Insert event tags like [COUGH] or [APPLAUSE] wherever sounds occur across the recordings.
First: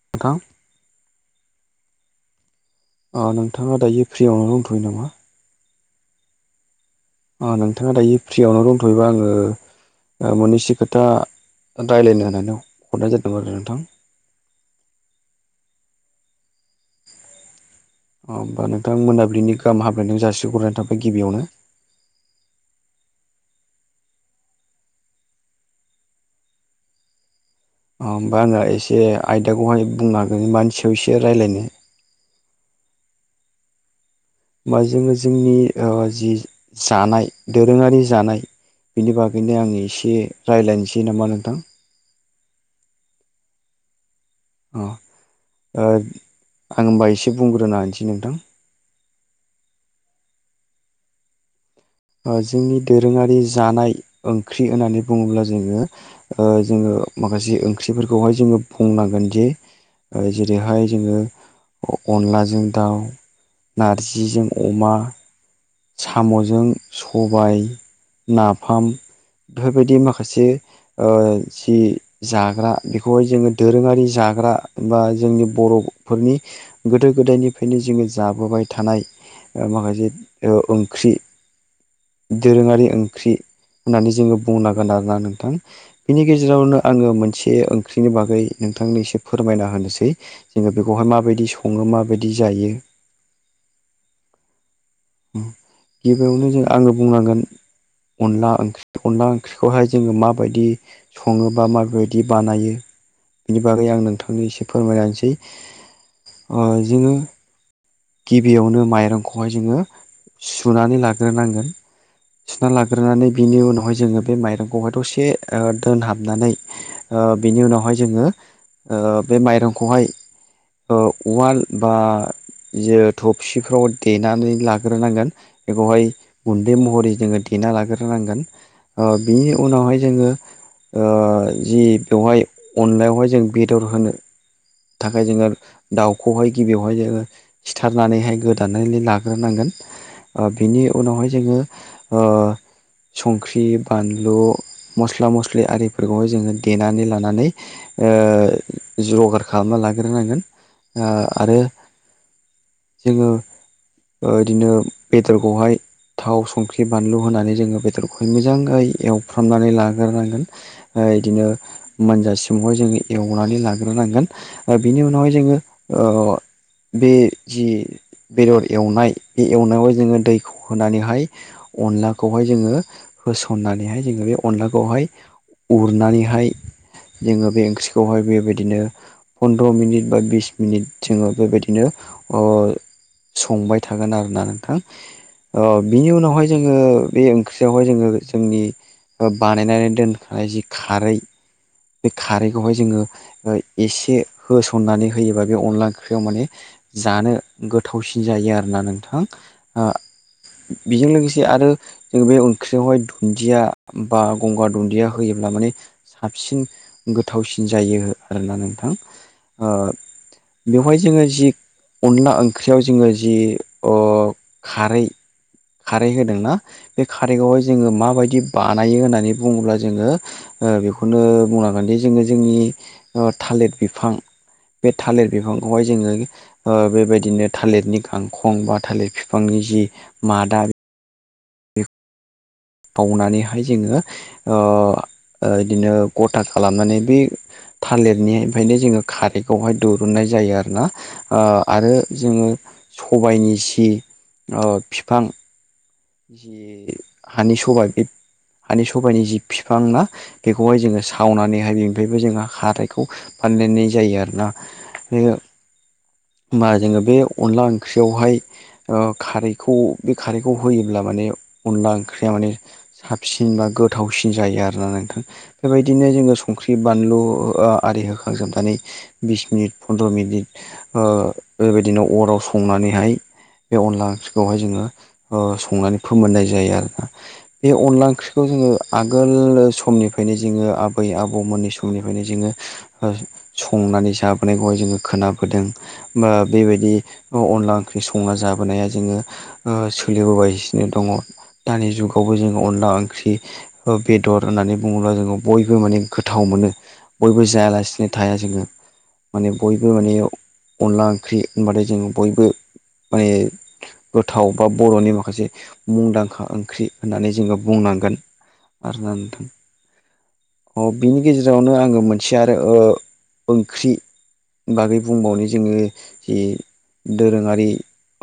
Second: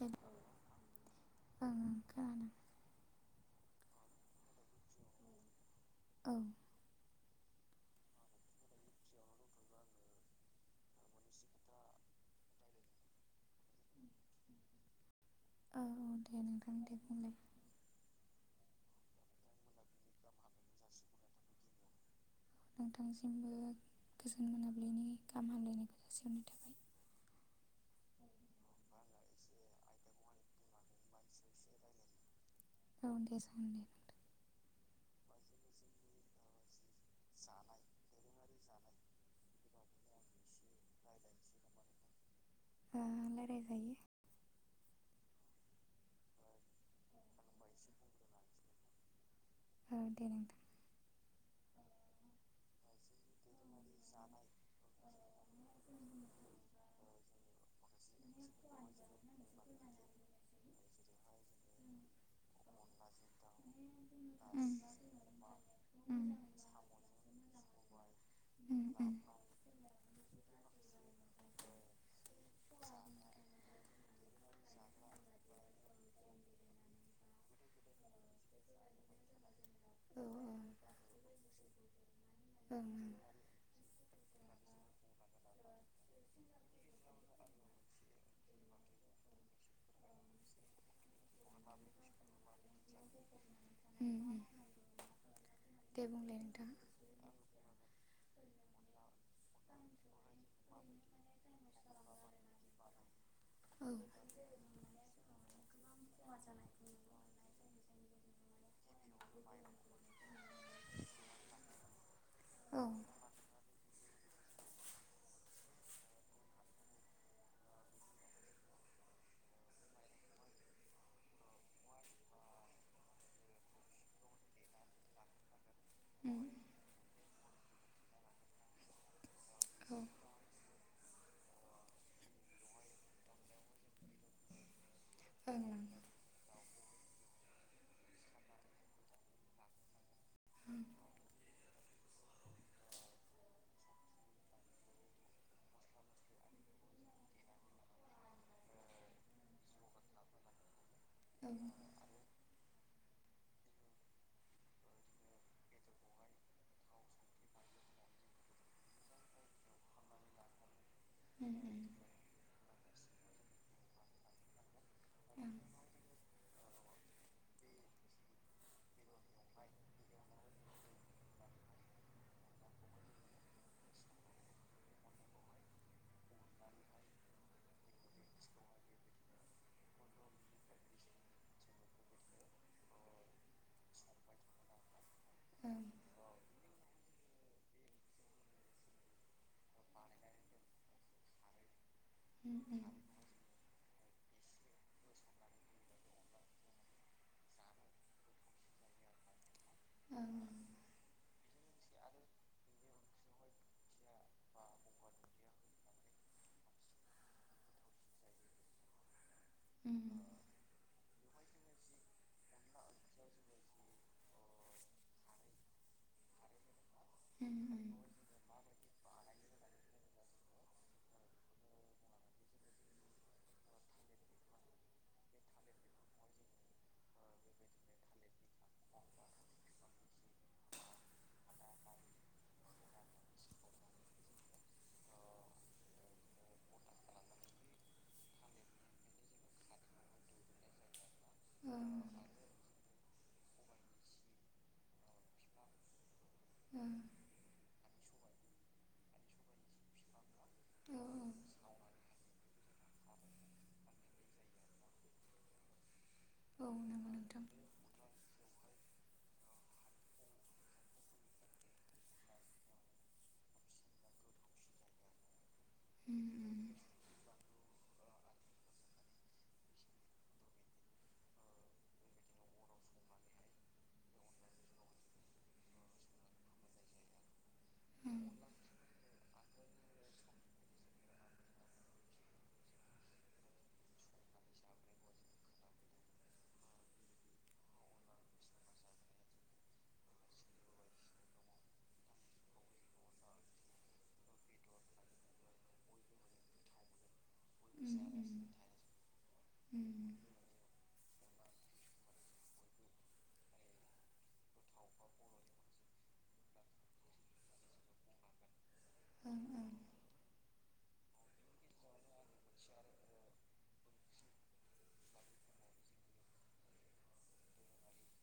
ओं नोंथां खोनादों अ नोंथाङा दायो फ्रियावनो दंथ'यो नामा ओं अ नोंथाङा दायो फ्रियावनो दंथ'योबा आङो ओ मोननैसो खोथा रायलायनो होननानै हरनाय जादोंमोन आरो नोंथां औ दे नोंथां दे बुंलाय अ होनबा नोंथां मोनाबिलिनि गाहाम हामलायनाय जासिहरनाय थाबाय गिबियावनो नोंथांसिमबो गोजोन मोनाबिलिनि गाहाम हामलायनायखौ जासिहरनाय थाबाय अ होमबा आङो एसे आयदाखौहाय बुंनानै मानि सायाव रायलायनो औ दे जागोन दे होमबा जोङो जोंनि जि जानाय दोरोङारि जानाय बिनि बागैनो आं एसे रायलायनोसै नामा नोंथां आ रायलाय जायो अ ओ आं होमबा एसे बुंग्रोना होनोसै नोंथां ओ दे नोंथां जोंनि दोरोङारि जानाय ओंख्रि होननानै बुङोब्ला जोङो ओ जोङो माखासे ओंख्रिफोरखौहाय जोङो बुंनांगोन जे जेरैहाय जोङो अनलाजों दाउ नारजिजों उम अमा उम उम साम'जों औ औ सबाय नाफाम बेफोरबायदि माखासे ओ जि जाग्रा बेखौहाय जोङो दोरोङारि जाग्रा बा जोंनि बर'फोरनि गोदो गोदायनिफ्रायनो जोङो जाबोबाय थानाय ओ माखासे ओं ओ ओंख्रि ओं दोरोङारि ओंख्रि होननानै जोङो बुंनांगोन आरोना नोंथां बिनि गेजेरावनो आङो मोनसे ओंख्रिनि बागै नोंथांनि एसे फोरमायना होनोसै जोङो बेखौहाय माबायदि सङो माबायदि जायो उम उम दे बुंलाय गिबियावनो जों नोंथां आङो बुंनांगोन अनला ओंख्रि अनला ओंख्रिखौहाय जोङो माबायदि सङो बा माबादि बानायो बिनि औ बागै उम आं नोंथांनो एसे फोरमायनानैसै आ जोङो गिबियावनो माइरंखौहाय जोङो सुनानै लाग्रोनांगोन सुना लाग्रोनानै बिनि उनावहाय जोङो बे माइरंखौहाय दसे ओ दोनहाबनानै ओ बिनि उनावहाय जोङो ओ बे माइरंखौहाय उवाल बा थबसिखौ देनानै लाग्रोनांगोन बेखौहाय गुन्दै महरै जोङो देना लाग्रोनांगोन ओ बिनि औ उनावहाय जोङो ओ जि बेवहाय अनलायावहाय जों बेदर होनो थाखाय जोङो ओं दाउ ओं खौहाय गिबियावहाय जोङो खिथारनानैहाय गोदानानै लाग्रोनांगोन ओ बिनि उनावहाय जोङो ओ संख्रि बानलु मस्ला मस्लि आरिफोरखौहाय जोङो देनानै लानानै ओ जगार खालामना लाग्रोनांगोन आ औ आरो उम जोङो ओ इदिनो बेदरखौहाय थाव संख्रि बानलु होनानै जोङो बेदरखौहय मोजाङै एवफ्रामनानै लाग्रोनांगोन ओ इदिनो उम मोनजासिमावहाय जोङो एवनानै लाग्रोनांगोन ओ बिनि उनावहाय जोङो ओ बे जि बेदर एवनाय बे एवनायाव जोङो दै होनानैहाय अनलाखौहाय जोङो होसननानैहाय जोङो बे अनलाखौहाय उरनानैहाय जोङो बे ओंख्रिखौहाय बेबायदिनो पन्द्र' मिनिट बा बिस मिनिट जोङो बेबायदिनो ओ संबाय थागोन आरोना नोंथां ओं बिनि उनावहाय जोङो बे ओं ओख्रियावहाय जोङो जोंनि ओ बानायनानै दोनखानाय जि खारै बे उम खारैखौहाय उम जोङो ओ एसे होसननानै होयोबा बे अनला ओंख्रियाव माने जानो गोथावसिन जायो आरोना नोंथां ओ ओं बेजों लोगोसे आरो जों बे ओंख्रियावहाय दुन्दिया बा गंगार दुन्दिया होयोब्ला माने साबसिन गोथावसिन जायो आरोना नोंथां ओ उम बेवहाय जोङो जि अनला ओंख्रियाव जोङो जि ओ खारै खारै होदोंना बे खारिखौहाय उम जोङो माबायदि बानायो होननानै बुङोब्ला जोङो ओ बेखौनो बुंना गोनदि जोङो ओ जोंनि थालिर बिफां बे थालिर बिफांखौहाय जोङो ओ बेबायदिनो थालिरनि गांखं बा थालिर बिफांनि जि मादा हाखावनानैहाय जोङो ओ बिदिनो गथा खालामनानै बे थालिरनि ओमफ्रायनो जोङो खारखौहाय दिरुननाय जायो आरो ना ओ उम ओं आरो जोङो सबायनि जि ओ फिफां जि हानि सबाइ बे हानि सबाइनि जि फिफां ना बेखौहाय ओं औ जोङो सावनानै बे बेनिफ्रायबो जोंहा खारैखौ फानदायनाय जायो आरोना बे होमबा औ नंगौ जोङो बे नोंथां अनला ओंख्रियावहाय खारैखौ बे खारैखौ होयोब्ला माने अनला ओंख्रिया माने साबसिन बा गोथावसिन जायो आरोना नोंथां बेबायदिनो उम जोङो उम संख्रि बानलु ओ आरि होखांजोबनानै बिस मिनिट फन्द्र मिनिट बेबायदिनो अराव संनानैहाय बे अनला ओंख्रिखौहाय जोङो ओ संनानै फोमोननाय जायो आरोना बे अनला उम ओंख्रिखौ जोङो आगोल समनिफ्रायनो जोङो आबै आबौमोननि समनिफ्रायनो जोङो संनानै जाबोनायखौहाय जोङो खोनाबोदों। बा बेबायदि अनला ओंख्रि संना जाबोनाया जोङो सोलिबोगासिनो दङ दानि जुगावबो जोङो अनला ओंख्रि बेदर होननानै बुङोब्ला जोङो बयबो माने गोथाव मोनो बयबो उम जायालासिनो थाया जोङो माने बयबो उम माने अनला ओंख्रि होनबाथाय जोङो बयबो माने गोथाव बा बर'नि माखासे मुंदांखा ओंख्रि होननानै जोङो बुंनांगोन। आरोना ओं नोंथां ओं ओ बिनि गेजेरावनो आङो मोनसे आरो ओ ओं ख्रि बागै बुंबावनो जोङो जि दोरोङारि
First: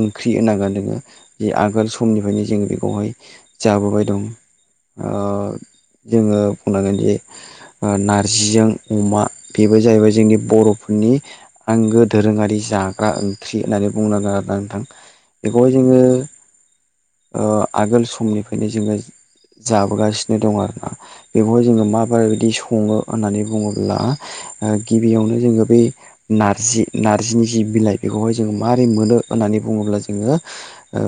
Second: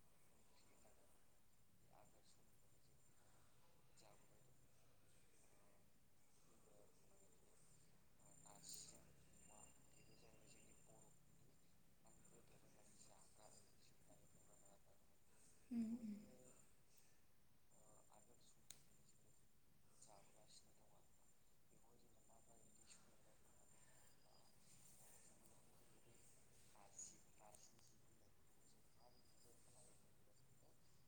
ओंख्रि होननांगोन जोङो जि आगोल समनिफ्रायनो जों बेखौहाय जाबोबाय दं। ओ जोङो बुंनांगोनदि ओ नारजिजों अमा बेबो जाहैबाय जोंनि बर'फोरनि आंगो दोरोङारि जाग्रा ओंख्रि होननानै बुंनांगोन आरो ना नोंथां बेखौहाय उम जोङो उम ओ आगोल समनिफ्रायनो जोङो जाबोगासिनो दं आरोना। बेखौहाय जोङो माबायदि सङो होननानै बुङोब्ला ओ गिबियावनो जोङो बे नार्जि नार्जिनि जि बिलाइ बेखौहाय जोङो मारै मोनो होननानै बुङोब्ला जोङो ओ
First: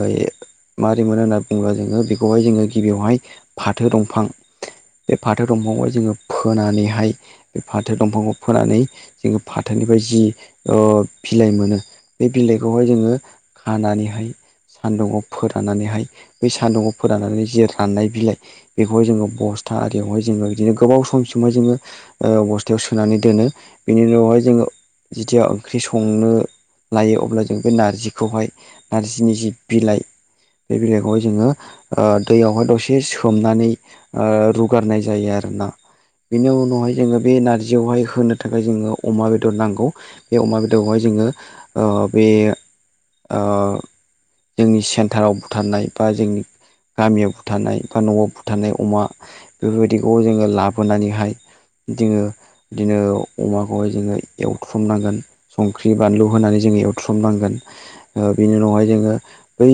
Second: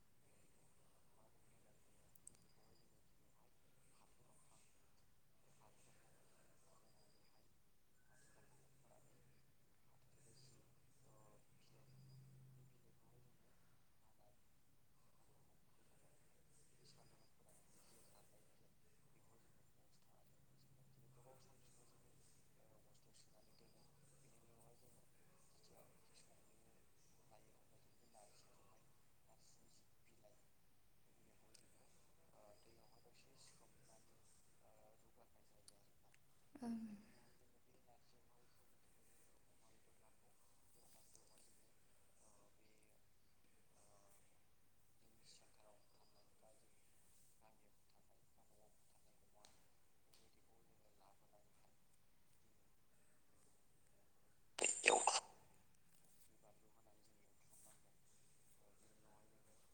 माबोरै मोनो होनना बुङोब्ला जोङो बेखौहाय जोङो गिबियावहाय फाथो दंफां बे फाथो दंफांखौहाय जोङो फोनानैहाय बे फाथो दंफांखौ फोनानै जोङो फाथोनिफ्राय जि ओ बिलाइ मोनो बे बिलाइखौहाय जोङो खानानैहाय सान्दुंङाव फोराननानैहाय बै सान्दुङाव फोराननानै जि राननाय बिलाइ बेखौहाय जोङो बस्था आरियावहाय जोङो बिदिनो गोबाव समसिमहाय जोङो ओ बस्थायाव सोनानै दोनो बेनि उनावहाय जोङो जिथिया ओंख्रि संनो लायो अब्ला जों बे नारजिखौहाय नारजिनि जि बिलाइ बे बिलाइखौहाय जोङो ओ दैयावहाय दसे सोमनानै ओ रुगारनाय जायो आरोना बेनि उनावहाय जोङो बे नारजियावहाय होनो थाखाय जोंनो अमा बेदर नांगौ बे अमा बेदरखौहाय जोङो ओ बे ओ जोंनि सेन्टाराव बुथारनाय बा जोंनि गामियाव बुथारनाय बा न'आव बुथारनाय अमा बेफोरबायदिखौ जोङो लाबोनानैहाय जोङो बिदिनो अमाखौहाय जोङो एवथ्रुमनांगोन संख्रि बानलु होनानै जोङो एवथ्रुमनांगोन बिनि उनावहाय जोङो बै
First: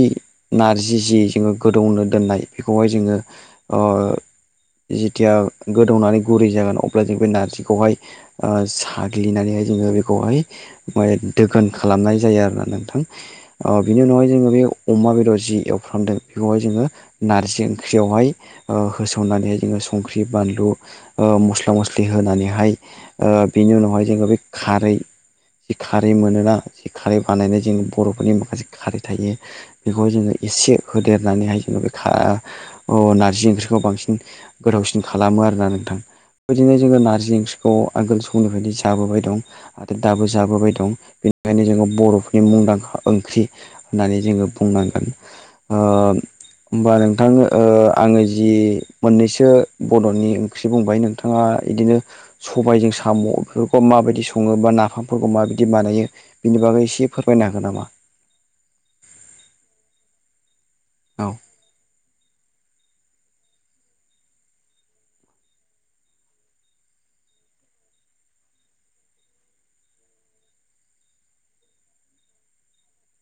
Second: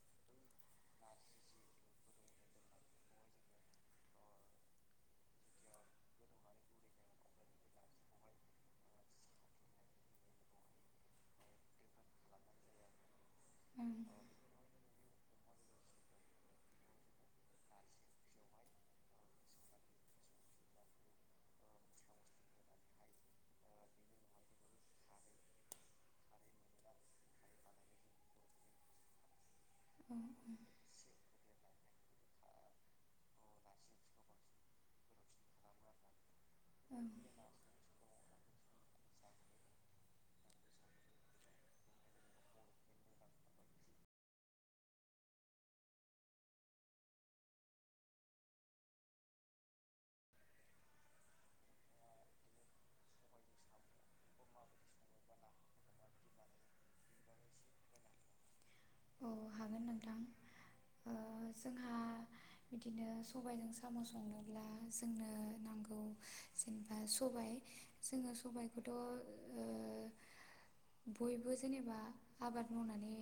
नारजि जि जोङो गोदौनो दोननाय बेखौहाय जोङो ओ जेथिया गोदौनानै गुरै जागोन अब्ला जों बे नारजिखौहाय साग्लिनानैहाय जोङो बेखौहाय माने दोगोन खालामनाय जायो आरोना नोंथां। ओं बिनि उनावहाय जोङो बे अमा बेदर जि एवफ्रामदों बेखौहाय जोङो नारजि ओंख्रियावहाय ओ होसननानैहाय जोङो संख्रि बानलु मस्ला मस्लि होनानैहाय ओ बिनि उनावहाय जोङो बे खारै जि खारै मोनोना जि खारै बानायनाय जों बर'फोरनि माखासे खारै थायो बेखौहाय जोङो एसे होदेरनानैहाय जोङो बे खा- अ नारजि ओंख्रिखौ बांसिन गोथावसिन खालामो आरोना नोंथां बिदिनो जोङो ओं नारजि अ ओंख्रि खौ आगोल समनिफ्रायनो जाबोबाय दं ओं आरो दाबो जाबोबाय दं बेनिखायनो जोङो बर'फोरनि मुंदांखा ओंख्रि होननानै जोङो बुंनांगोन। ओ होमबा नोंथां ओ आङो जि मोननैसो बड'नि ओंख्रि बुंबाय नोंथाङा बिदिनो सबायजों साम' बेफोरखौ माबायदि सङो बा नाफामफोरखौ माबायदि बानायो बिनि बागै एसे फोरमायनो हागोन नामा? औ हागोन नोंथां ओ औ जोंहा बिदिनो सबाइजों साम' संनोब्ला जोंनो नांगौ जेनेबा सबाइ जोङो सबायखौथ' ओ बयबो जेनेबा आबाद मावनानै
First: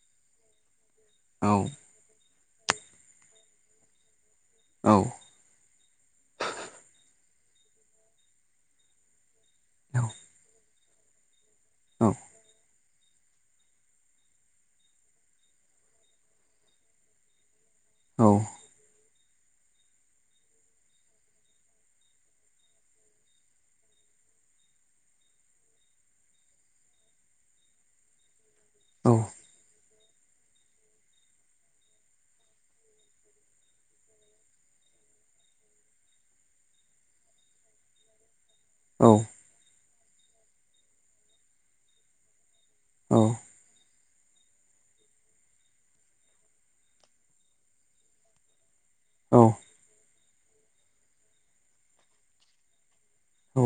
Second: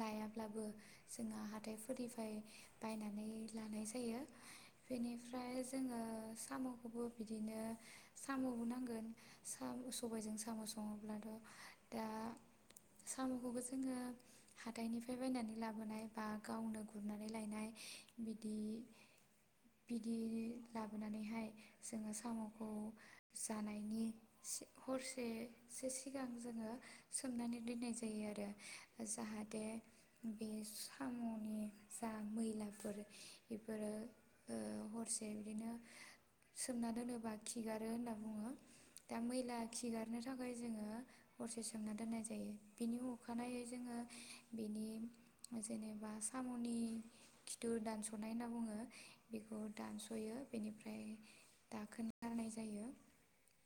लायाब्लाबो जोंहा औ हाथायफोरनिफ्राय बायनानै लानाय जायो। औ बेनिफ्राय जोङो साम'खौबो बिदिनो साम'बो नांगोन सबायजों साम' सङोब्लाथ' दा साम'खौबो जोङो हाथाइनिफ्राय बायनानै लाबोनाय बा गावनो गुरनानै लायनाय औ बिदि बिदि लाबोनानैहाय जोङो साम'खौ जानायनि हरसेसो सिगां जोङो सोमनानै दोननाय जायो आरो जाहा दे बे साम'नि जा मैलाफोर बेफोरो ओ हरसे बिदिनो सोमना दोनोबा खिगारो होनना बुङो। औ दा मैला खिगारनो थाखाय जोङो हरसे सोमना दोननाय जायो। बिनि औ अखानायै जोङो बेनि जेनेबा साम'नि खिथुर दानस'नाय होनना बुङो औ बेखौ दानस'यो बेनिफ्राय दाखोन गारनाय जायो। औ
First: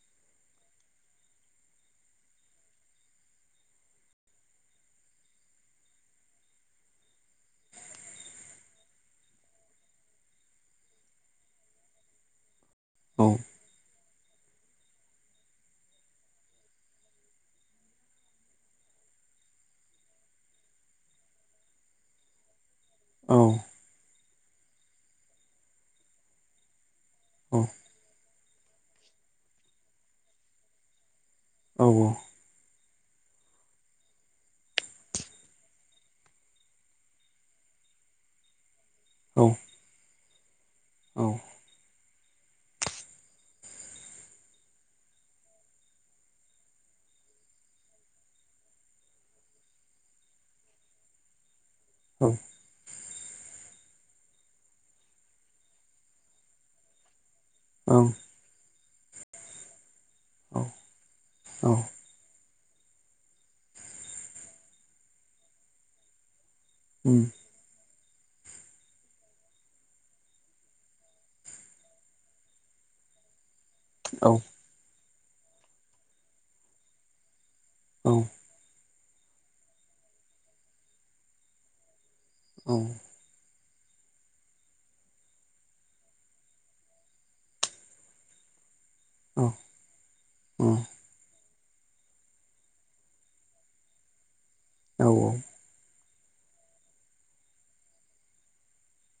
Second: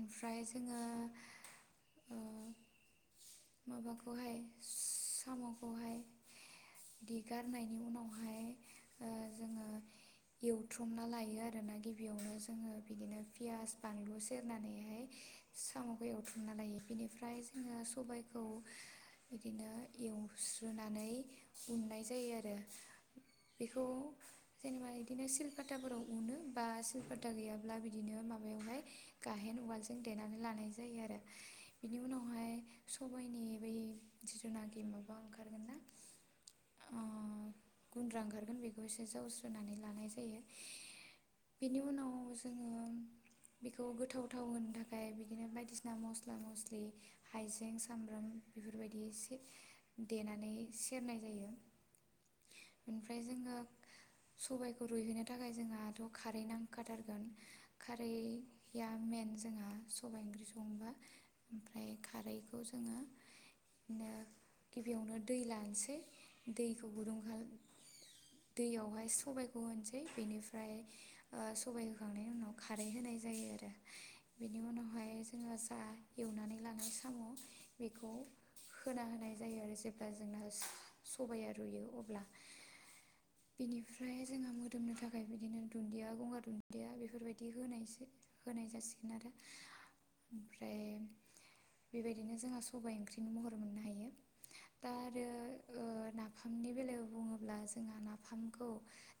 ओमफ्राय जोङो ओ माबाखौहाय साम'खौहाय दिगारनायनि उनावहाय ओ जोङो एवथुमना लायो आरोना गिबियावनो जोङो बिदिनो औ पियास बानलु सेरनानैहाय साम'खौ एवथुमना लायो बेनिफ्राय जोङो सबायखौ बिदिनो एवस्रोनानै उननाय जायो आरो। औ बेखौ जेनेबा बिदिनो सिलकाताफोराव उनो बा सिलपता गैयाब्ला बिदिनो माबायावहाय गाहेन उवालजों देनानै लानाय जायो आरो। औ बिनि ओं उनावहाय सबायनि बै जिथुनाखि माबा ओंखारगोन ना अ गुन्द्रा ओंखारगोन बे बेखौ एसे जावस्रनानै लानाय जायो। बेनि उनाव जोङो बेखौ गोथावथाव होनो थाखाय बिदिनो बायदिसिना मस्ला मस्लि हाइजें सामब्राम बेफोरबायदि इसे देनानै सेरनाय जायो। औ ओमफ्राय जोङो सबाइखौ रुइहोनो थाखाय जोंहाथ' खारै नांखाथारगोन। खारैया मेन जोंहा सबाइ ओंख्रि औ संबा ओमफ्राय खारैखौ जोङो ओ गिबियावनो दै लानोसै दैखौ गुदुं उम खालाम दैयावहाय सबायखौ होनोसै बेनिफ्राय ओ सबाय होखांनायनि उनाव खारै होनाय जायो आरो। औ बेनि उनावहाय जोङो जा एवनानै लानाय साम' औ बेखौ होना होनाय जायो आरो जेब्ला जोंना सबाया रुयो अब्ला औ बिनिफ्राय जोंहा मोदोमनो थाखाय बिदिनो दुन्दिया गंगार दुन्दिया बेफोरबायदि होनायसो। होनाय जासिगोन आरो उम ओमफ्राय औ बेबायदिनो जोंहा सबाइ ओंख्रि नि महर मोननो हायो दा आरो ओ नाफामनि बेलायाव बुङोब्ला जोंहा नाफामखौ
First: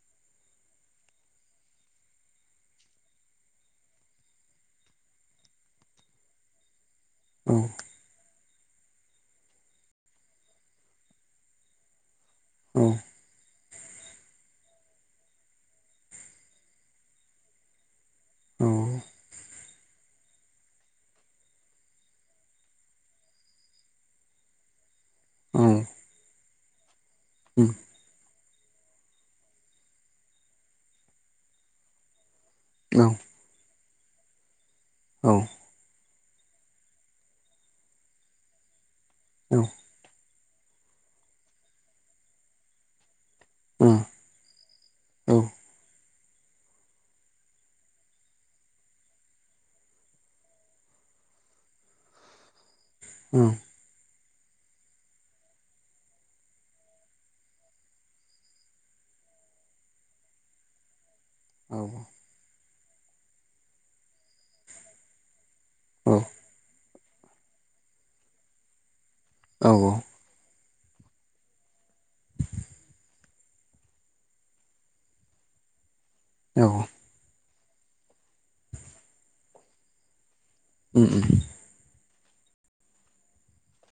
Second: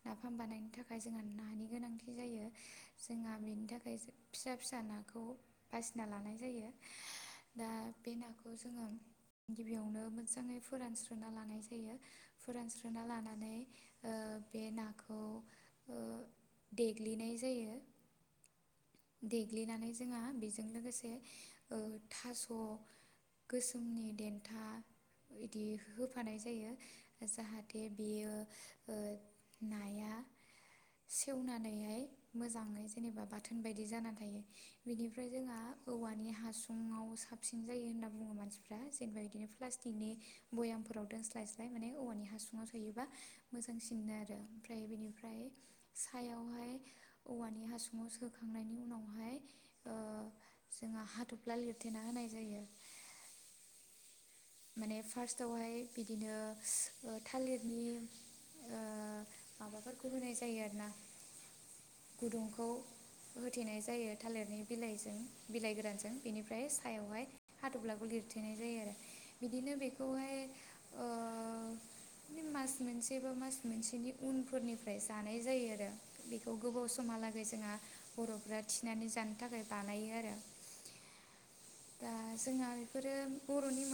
नाफाम बानायनो थाखाय जोंहा नानि गोनांथि जायो जोंहा बेनि थाखाय फिसा फिसा नाखौ बासिना लानाय जायो दा बे नाखौ जोङो गिबियावनो मोजाङै फोरानस्रोना लानाय जायो। फोरानस्रोना लानानै ओ बे नाखौ ओ देग्लिनाय जायो। औ देग्लिनानै जोंहा बेजों लोगोसे ओ थास' गोसोमनि देन्था बिदि होफानाय जायो। जाहाथे बेयो ओ नाया सेवनानैहाय मोजाङै जेनेबा बाथ बाथोन बायदि जाना थायो बिनिफ्राय जोंहा औवानि हासुुंङाव साबसिन जायो होनना बुंङो मानसिफ्रा जेनेबा बिदिनो औ प्लास्टिकनि भयामफोराव दोनस्लायस्लाय माने औवानि हासुङांव सोयोबा उम मोजांसिन आरो ओमफ्राय औ बेनिफ्राय सायावहाय औवानि हासुंङाव सोखांनायनि उनावहाय जोंङो हाथफ्ला लिरथेना होनाय जायो। [INAUDIBLE] माने फार्स्टावहाय बिदिनो थालिरनि ओ माबाफोरखौ होनाय जायो आरोना औ गुदुंखौ होथेनाय जायो। थालिरनि बिलाइजों बिलाइ गोरानजों बिनिफ्राय ओमफ्राय सायावहाय हाथब्लाखौ लिरथेनाय जायो आरो बिदिनो औ बेखौहाय ओ ओ मास मोनसे बा मास मोनसेनि उनफोरनिफ्राय जानाय जायो आरो बेखौ गोबाव औ समहालागै जोंहा बर'फ्रा थिनानै जानो थाखाय बानायो आरो ओम दा जोंहा बेफोरो बर'नि